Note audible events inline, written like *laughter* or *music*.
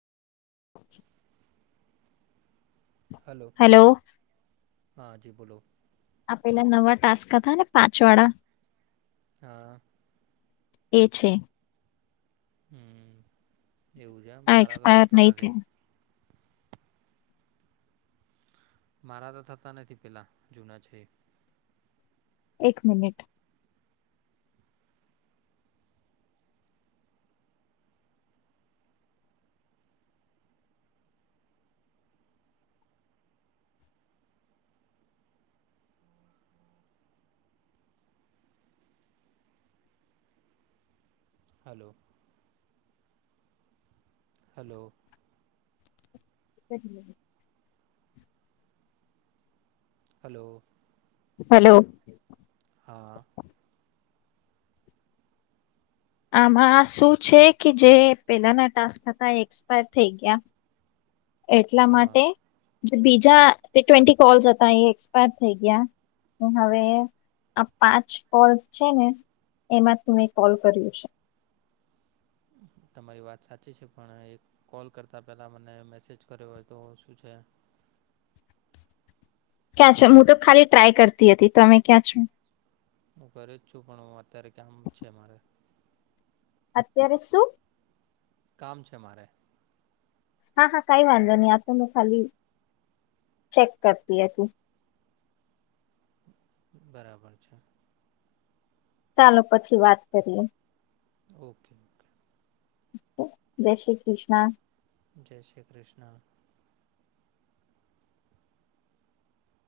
*inaudible* Hello hello હા જી બોલો. આ પેલા નવા ટાસ્ક હતા ને પાંચ વાળા હા. એ છે. હમ એવું છે આમ આ મારા તો એક્સપાયર થતા નહી નથી. થયા મારા તો થતા નથી પેલાં જૂના છે એ. એક minute. Hello. Hello. હહી *inaudible* hello. Hello. હા. આમાં શું છે કે જે પેલાના ટાસ્ક હતા એ એક્સપાયર થઈ ગયા એટલા હા માટે જે બીજા ટ્વેન્ટી કોલ્સ હતા એ એક્સપાયર થઈ ગયા હવે આ પાંચ કોલ છે ને એમાં થી મે કોલ કર્યું છે તમારી વાત સાચી છે પણ એક કોલ કરતાં પહેલાં મને મેસેજ કર્યો હોય તો શું છે ક્યાં છે હું તો ખાલી ટ્રાય કરતી હતી તમે ક્યાં છો હું ઘરે જ છું પણ હું અત્યારે કામ છે મારે અત્યારે શું કામ છે મારે હા હા કાઈ વાંધો નહી આ તો હું ખાલી ચેક કરતી હતી બરાબર છે ચાલો પછી વાત કરીએ ઓકે ઓકે ઓકે જય શ્રી કૃષ્ણા જય શ્રી કૃષ્ણ